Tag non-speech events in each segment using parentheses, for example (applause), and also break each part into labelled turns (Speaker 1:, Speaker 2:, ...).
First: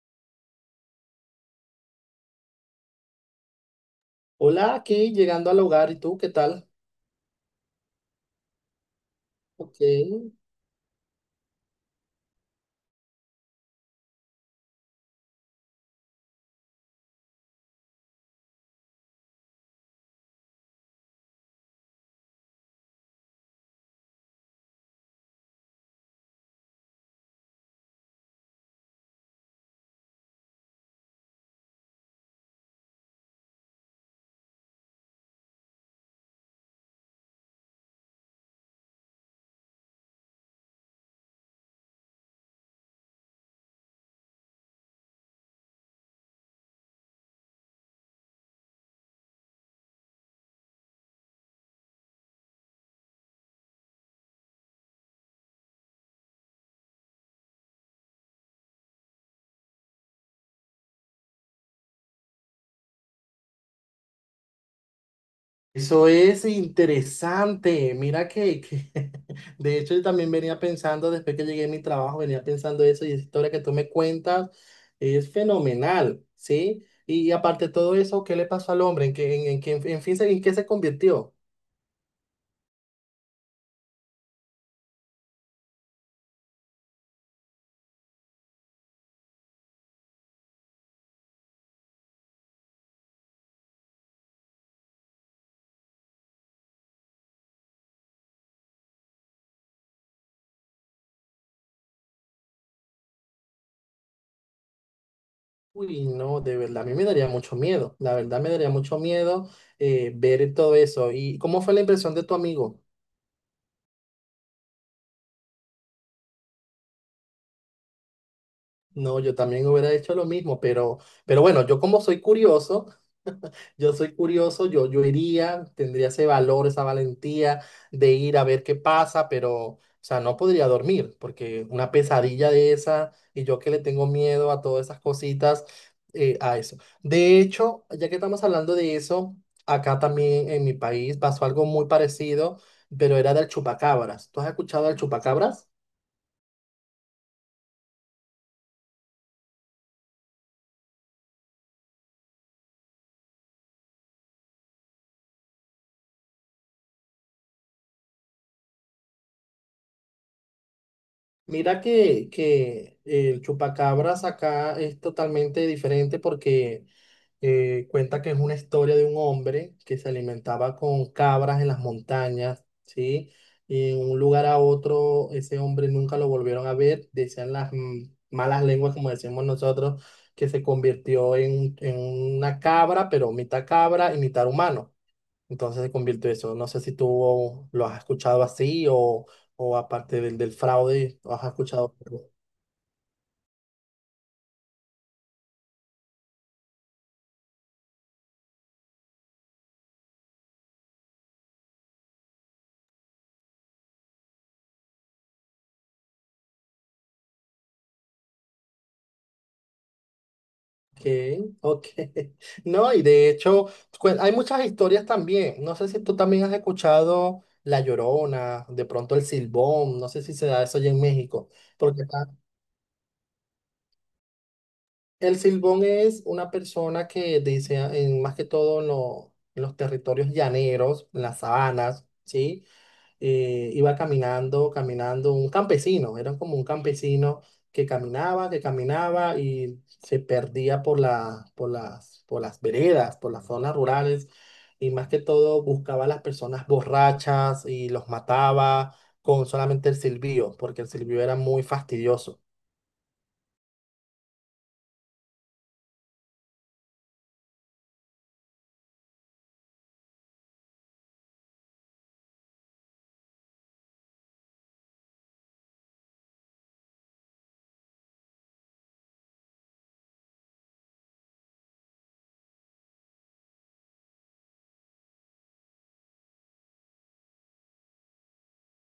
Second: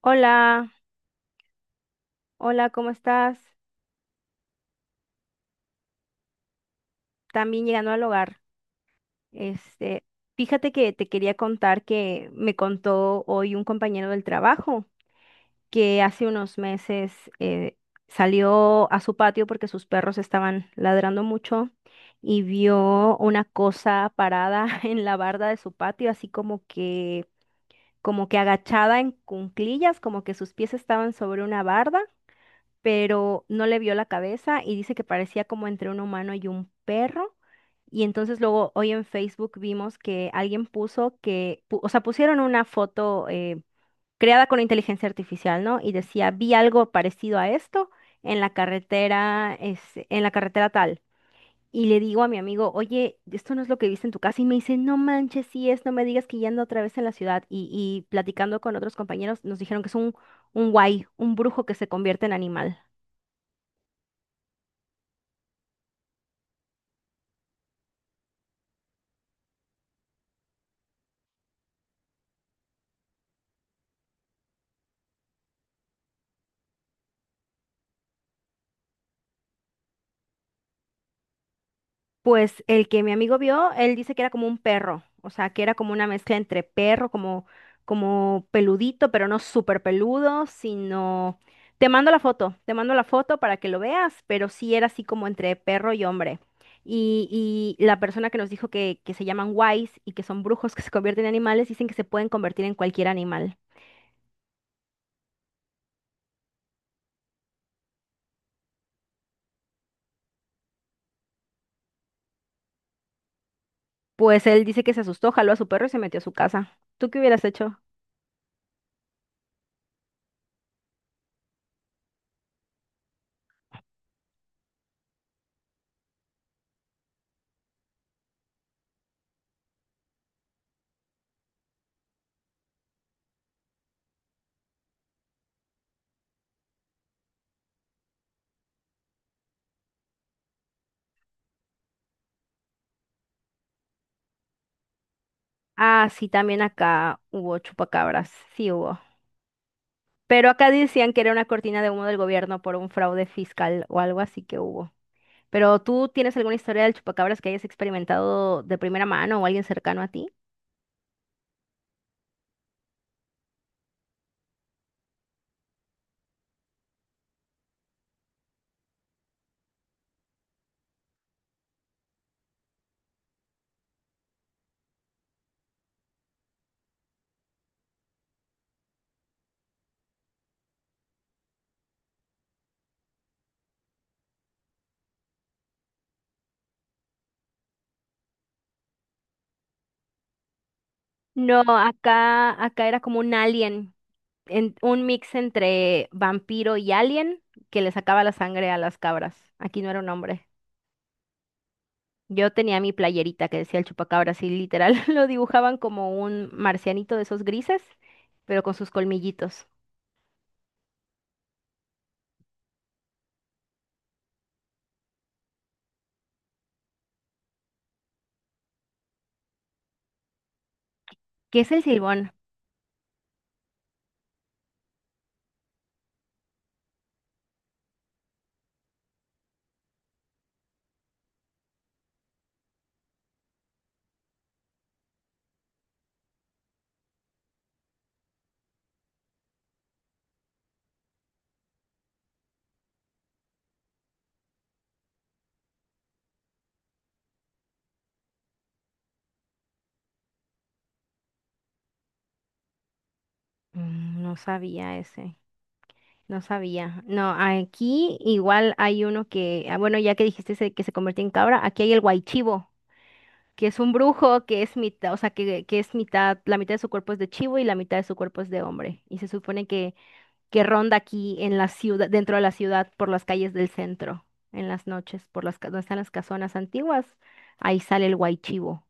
Speaker 1: Hola, hola, ¿cómo estás?
Speaker 2: Hola, aquí llegando al hogar, ¿y tú qué tal?
Speaker 1: También llegando al hogar.
Speaker 2: Ok,
Speaker 1: Este, Fíjate que te quería contar que me contó hoy un compañero del trabajo que hace unos meses eh, salió a su patio porque sus perros estaban ladrando mucho y vio una cosa parada (laughs) en la barda de su patio, así como que agachada en cunclillas, como que sus pies estaban sobre una barda, pero no le vio la cabeza y dice que parecía como entre un humano y un perro. Y entonces luego hoy en Facebook vimos que alguien puso que, o sea, pusieron una foto creada con inteligencia artificial, ¿no? Y decía, vi algo parecido a esto en la carretera, este, en la carretera tal. Y le digo a mi amigo, oye, esto no es lo que viste en tu casa. Y me dice, no manches, sí es, no me digas que ya ando otra vez en la ciudad. Y platicando con otros compañeros, nos dijeron que es un guay, un brujo que se convierte en animal.
Speaker 2: eso es interesante. Mira (laughs) de hecho yo también venía pensando, después que llegué a mi trabajo, venía pensando eso, y esa historia que tú me cuentas es fenomenal, ¿sí? Y aparte de todo eso, ¿qué le pasó al hombre? En qué- en fin, se- en qué se convirtió?
Speaker 1: Pues el que mi amigo vio, él dice que era como un perro, o sea, que era como una mezcla entre perro, como, como peludito, pero no súper peludo, sino… Te mando la foto, te mando la foto para que lo veas, pero sí era así como entre perro y hombre. Y la persona que nos dijo que se llaman wise y que son brujos (laughs) que se convierten en animales, dicen que se pueden convertir en cualquier animal.
Speaker 2: Uy, no, de verdad, a mí me daría mucho miedo, la verdad me daría mucho miedo. Ver todo eso. ¿Y cómo fue la impresión de tu amigo?
Speaker 1: Pues él dice que se asustó, jaló a su perro y se metió a su casa. ¿Tú qué hubieras hecho?
Speaker 2: No, yo también hubiera hecho lo mismo, pero bueno, yo como soy curioso, yo soy curioso, yo iría, tendría ese valor, esa valentía de ir a ver qué pasa, pero, o sea, no podría dormir, porque una pesadilla de esa, y yo que le tengo miedo a todas esas cositas, a eso. De hecho, ya que estamos hablando de eso, acá también en mi país pasó algo muy parecido, pero era del chupacabras. ¿Tú has escuchado del chupacabras?
Speaker 1: Ah, sí, también acá hubo chupacabras, sí hubo. Pero acá decían que era una cortina de humo del gobierno por un fraude fiscal o algo así que hubo. Pero ¿tú tienes alguna historia del chupacabras que hayas experimentado de primera mano o alguien cercano a ti?
Speaker 2: Mira que el chupacabras acá es totalmente diferente porque cuenta que es una historia de un hombre que se alimentaba con cabras en las montañas, ¿sí? Y en un lugar a otro, ese hombre nunca lo volvieron a ver, decían las malas lenguas, como decimos nosotros, que se convirtió en una cabra, pero mitad cabra y mitad humano. Entonces se convirtió eso. No sé si tú lo has escuchado así, o aparte del fraude, lo has
Speaker 1: No,
Speaker 2: escuchado.
Speaker 1: acá era como un alien, un mix entre vampiro y alien que le sacaba la sangre a las cabras. Aquí no era un hombre. Yo tenía mi playerita que decía el chupacabras y literal (laughs) lo dibujaban como un marcianito de esos grises, pero con sus colmillitos.
Speaker 2: Ok, ok. (laughs) No, y de hecho, hay muchas historias también. No sé si tú también has escuchado La Llorona, de pronto el Silbón. No sé si se da eso allá en México.
Speaker 1: ¿Qué es el
Speaker 2: Porque acá
Speaker 1: silbón?
Speaker 2: el Silbón es una persona que dice, más que todo en los territorios llaneros, en las sabanas, ¿sí? Iba caminando, caminando, un campesino, era como un campesino que caminaba y se perdía por las veredas, por las zonas rurales, y más que todo buscaba a las personas borrachas, y los mataba con solamente el silbido, porque el silbido era muy fastidioso.
Speaker 1: No sabía ese. No sabía. No, aquí igual hay uno que, ah, bueno, ya que dijiste ese que se convirtió en cabra, aquí hay el guaychivo, que es un brujo, que es mitad, o sea, que es mitad, la mitad de su cuerpo es de chivo y la mitad de su cuerpo es de hombre. Y se supone que ronda aquí en la ciudad, dentro de la ciudad, por las calles del centro, en las noches, por las, donde están las casonas antiguas, ahí sale el guaychivo.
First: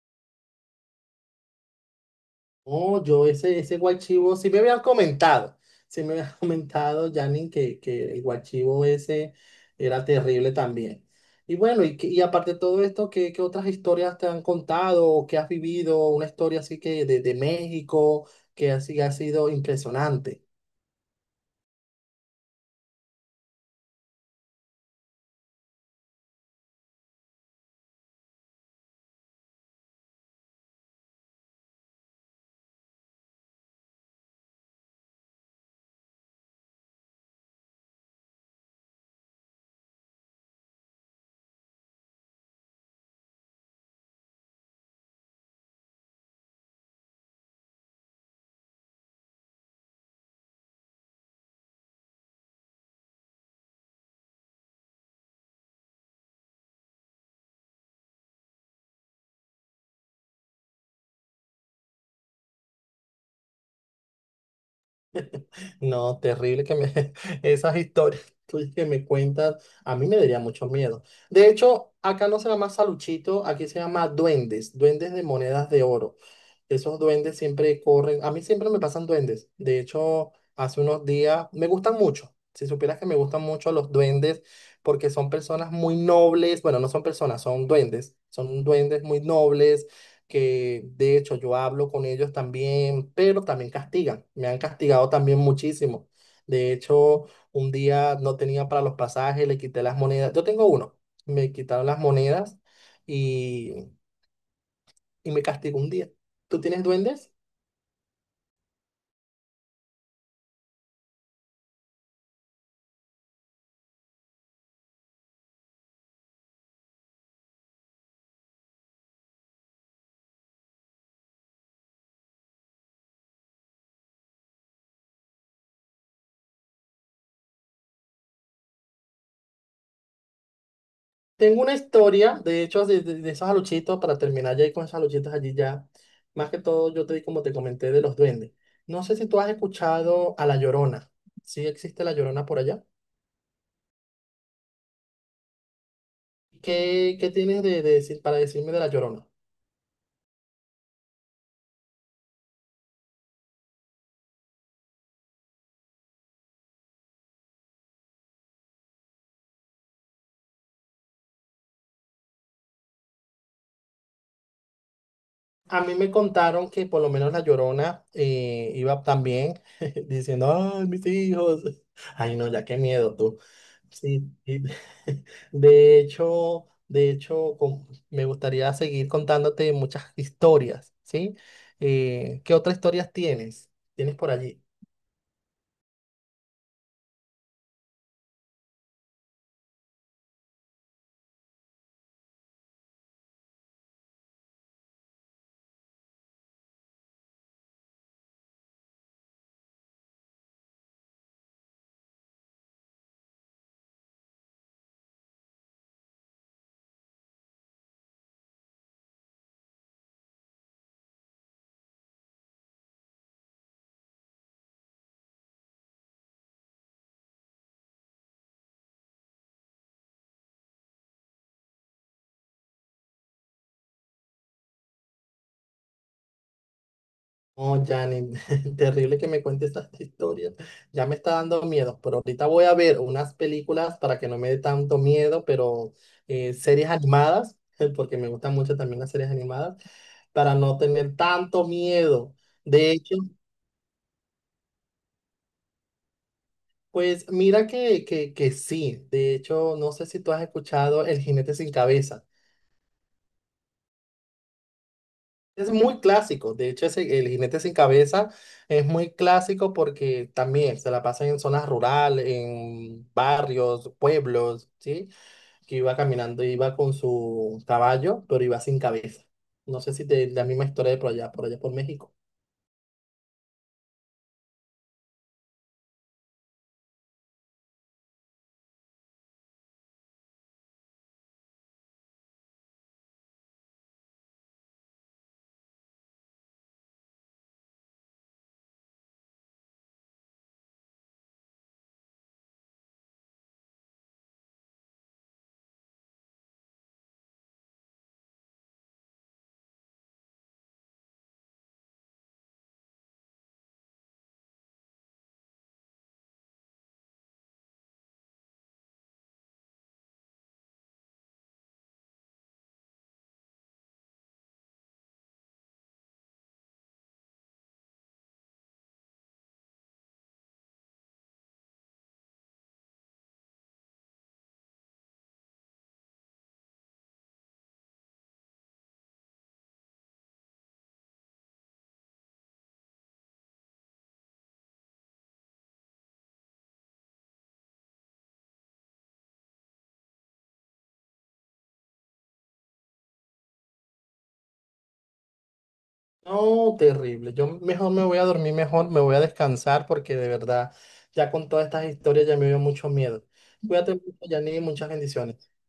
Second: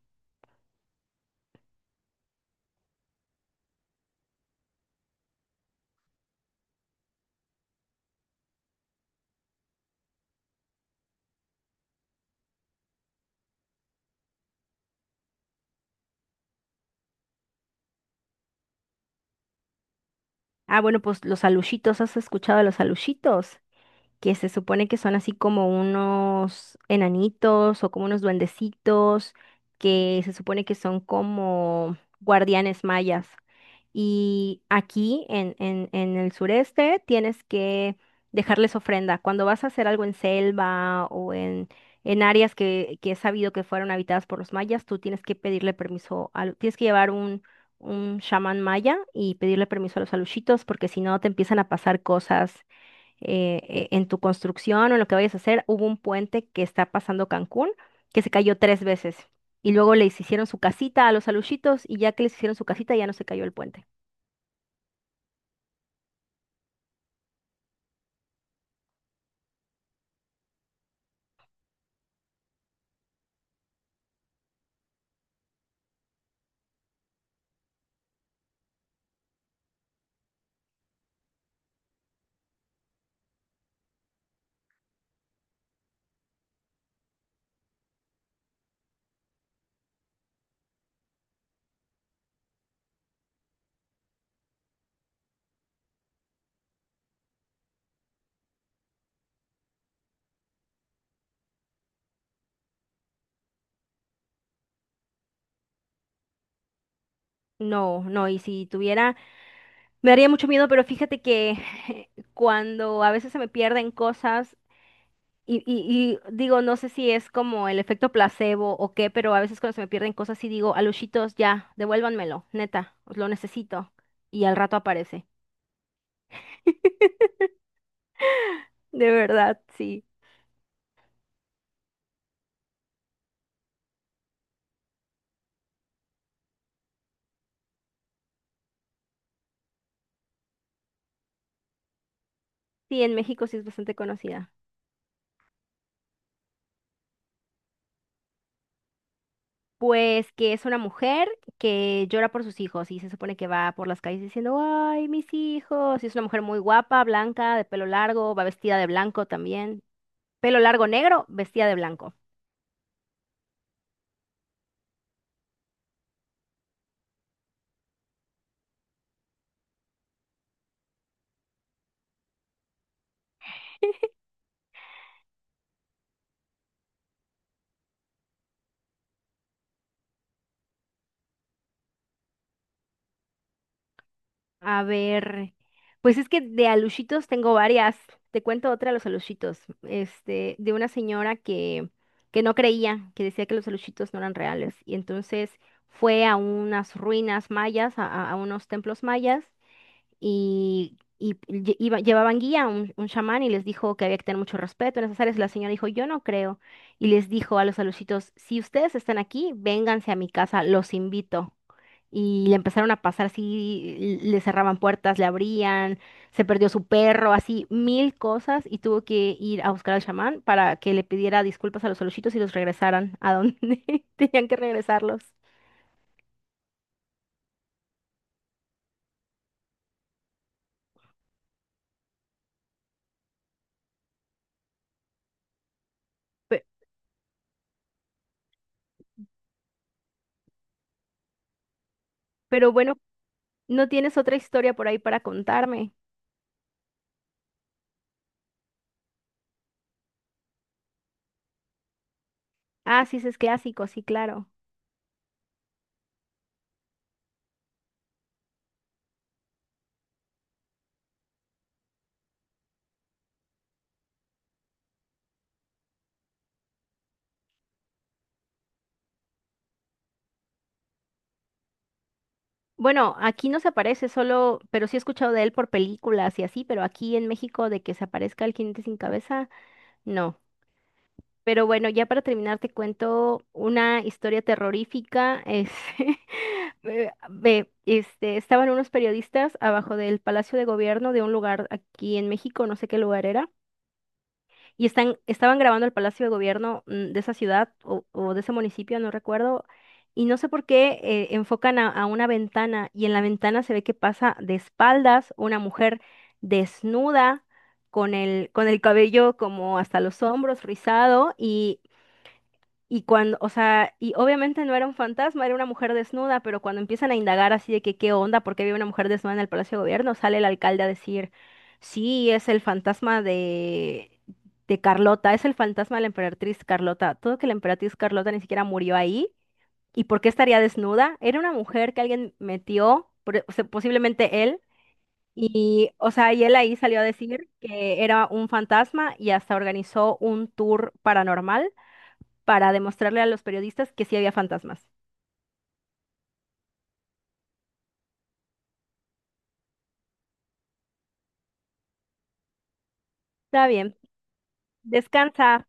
Speaker 2: Oh, yo ese guachivo, sí me habían comentado, sí me habían (laughs) comentado, Janine, que el guachivo ese era terrible también. Y bueno, y y aparte de todo esto, ¿qué otras historias te han contado o qué has vivido? Una historia así que de México, que así ha sido impresionante.
Speaker 1: Ah, bueno, pues los alushitos, ¿has escuchado de los alushitos? Que se supone que son así como unos enanitos o como unos duendecitos, que se supone que son como guardianes mayas. Y aquí en el sureste tienes que dejarles ofrenda. Cuando vas a hacer algo en selva en áreas que es sabido que fueron habitadas por los mayas, tú tienes que pedirle permiso, tienes que llevar un chamán maya y pedirle permiso a los alushitos porque si no te empiezan a pasar cosas en tu construcción o en lo que vayas a hacer. Hubo un puente que está pasando Cancún que se cayó 3 veces. Y luego les hicieron su casita a los aluchitos y ya que les hicieron su casita ya no se cayó el puente.
Speaker 2: No, terrible que me (laughs) esas historias tuyas que me cuentas, a mí me daría mucho miedo. De hecho, acá no se llama saluchito, aquí se llama duendes, duendes de monedas de oro. Esos duendes siempre corren, a mí siempre me pasan duendes. De hecho, hace unos días me gustan mucho. Si supieras que me gustan mucho los duendes porque son personas muy nobles, bueno, no son personas, son duendes muy nobles, que de hecho yo hablo con ellos también, pero también castigan, me han castigado también muchísimo. De hecho, un día no tenía para los pasajes, le quité las monedas, yo tengo uno, me quitaron las monedas, y, y me castigó un día. ¿Tú tienes duendes?
Speaker 1: No, no, y si tuviera, me daría mucho miedo, pero fíjate que (laughs) cuando a veces se me pierden cosas y digo, no sé si es como el efecto placebo o qué, pero a veces cuando se me pierden cosas y digo, aluchitos, ya, devuélvanmelo, neta, lo necesito. Y al rato aparece. (laughs) De verdad, sí.
Speaker 2: Tengo una historia, de hecho, de esos aluchitos, para terminar ya ahí con esos aluchitos allí ya, más que todo yo te, como te comenté, de los duendes. No sé si tú has escuchado a La Llorona, ¿sí existe La Llorona por allá?
Speaker 1: Sí, en México sí es bastante conocida.
Speaker 2: ¿Qué tienes de decir para decirme de La Llorona?
Speaker 1: Pues que es una mujer que llora por sus hijos y se supone que va por las calles diciendo, ay, mis hijos. Y es una mujer muy guapa, blanca, de pelo largo, va vestida de blanco también. Pelo largo negro, vestida de blanco.
Speaker 2: A mí me contaron que por lo menos La Llorona iba también (laughs) diciendo, ay, mis hijos. Ay, no, ya qué miedo tú. Sí, sí. (laughs) De hecho, me gustaría seguir contándote muchas historias, ¿sí? ¿Qué otras historias tienes? ¿Tienes por allí?
Speaker 1: A ver, pues es que de alushitos tengo varias. Te cuento otra de los alushitos. De una señora que no creía, que decía que los alushitos no eran reales. Y entonces fue a unas ruinas mayas, a unos templos mayas llevaban guía, un chamán, y les dijo que había que tener mucho respeto en esas áreas. La señora dijo, yo no creo. Y les dijo a los alucitos, si ustedes están aquí, vénganse a mi casa, los invito. Y le empezaron a pasar así, le cerraban puertas, le abrían, se perdió su perro, así mil cosas, y tuvo que ir a buscar al chamán para que le pidiera disculpas a los alucitos y los regresaran a donde (laughs) tenían que regresarlos.
Speaker 2: Oh, Janet, (laughs) terrible que me cuente estas historias. Ya me está dando miedo, pero ahorita voy a ver unas películas para que no me dé tanto miedo, pero
Speaker 1: Pe-
Speaker 2: series animadas, (laughs) porque me gustan mucho también las series animadas, para no tener tanto miedo.
Speaker 1: Pero
Speaker 2: De
Speaker 1: bueno,
Speaker 2: hecho,
Speaker 1: ¿no tienes otra historia por ahí para contarme?
Speaker 2: pues mira que sí, de hecho, no sé si tú has escuchado El jinete sin cabeza.
Speaker 1: Ah, sí, ese es clásico, sí, claro.
Speaker 2: Es muy clásico, de hecho el jinete sin cabeza es muy clásico porque también se la pasa en zonas rurales, en barrios, pueblos, ¿sí? Que iba caminando, iba con su caballo, pero iba sin cabeza. No sé si te, la misma historia de por allá, por allá por México.
Speaker 1: Bueno, aquí no se aparece solo, pero sí he escuchado de él por películas y así, pero aquí en México de que se aparezca el jinete sin cabeza, no. Pero bueno, ya para terminar te cuento una historia terrorífica. Es, (laughs) este, estaban unos periodistas abajo del Palacio de Gobierno de un lugar aquí en México, no sé qué lugar era. Y estaban grabando el Palacio de Gobierno, de esa ciudad o de ese municipio, no recuerdo, y no sé por qué enfocan a una ventana y en la ventana se ve que pasa de espaldas una mujer desnuda con el cabello como hasta los hombros, rizado, y cuando, o sea, y obviamente no era un fantasma, era una mujer desnuda, pero cuando empiezan a indagar así de que qué onda, por qué había una mujer desnuda en el Palacio de Gobierno, sale el alcalde a decir, sí, es el fantasma de Carlota, es el fantasma de la emperatriz Carlota. Todo que la emperatriz Carlota ni siquiera murió ahí. ¿Y por qué estaría desnuda? Era una mujer que alguien metió, o sea, posiblemente él. Y, o sea, y él ahí salió a decir que era un fantasma y hasta organizó un tour paranormal para demostrarle a los periodistas que sí había fantasmas.
Speaker 2: No, terrible. Yo mejor me voy a dormir mejor, me voy a descansar porque de verdad ya con todas estas historias ya me dio mucho miedo.
Speaker 1: Está
Speaker 2: Cuídate
Speaker 1: bien,
Speaker 2: mucho, Janine, muchas bendiciones.
Speaker 1: descansa.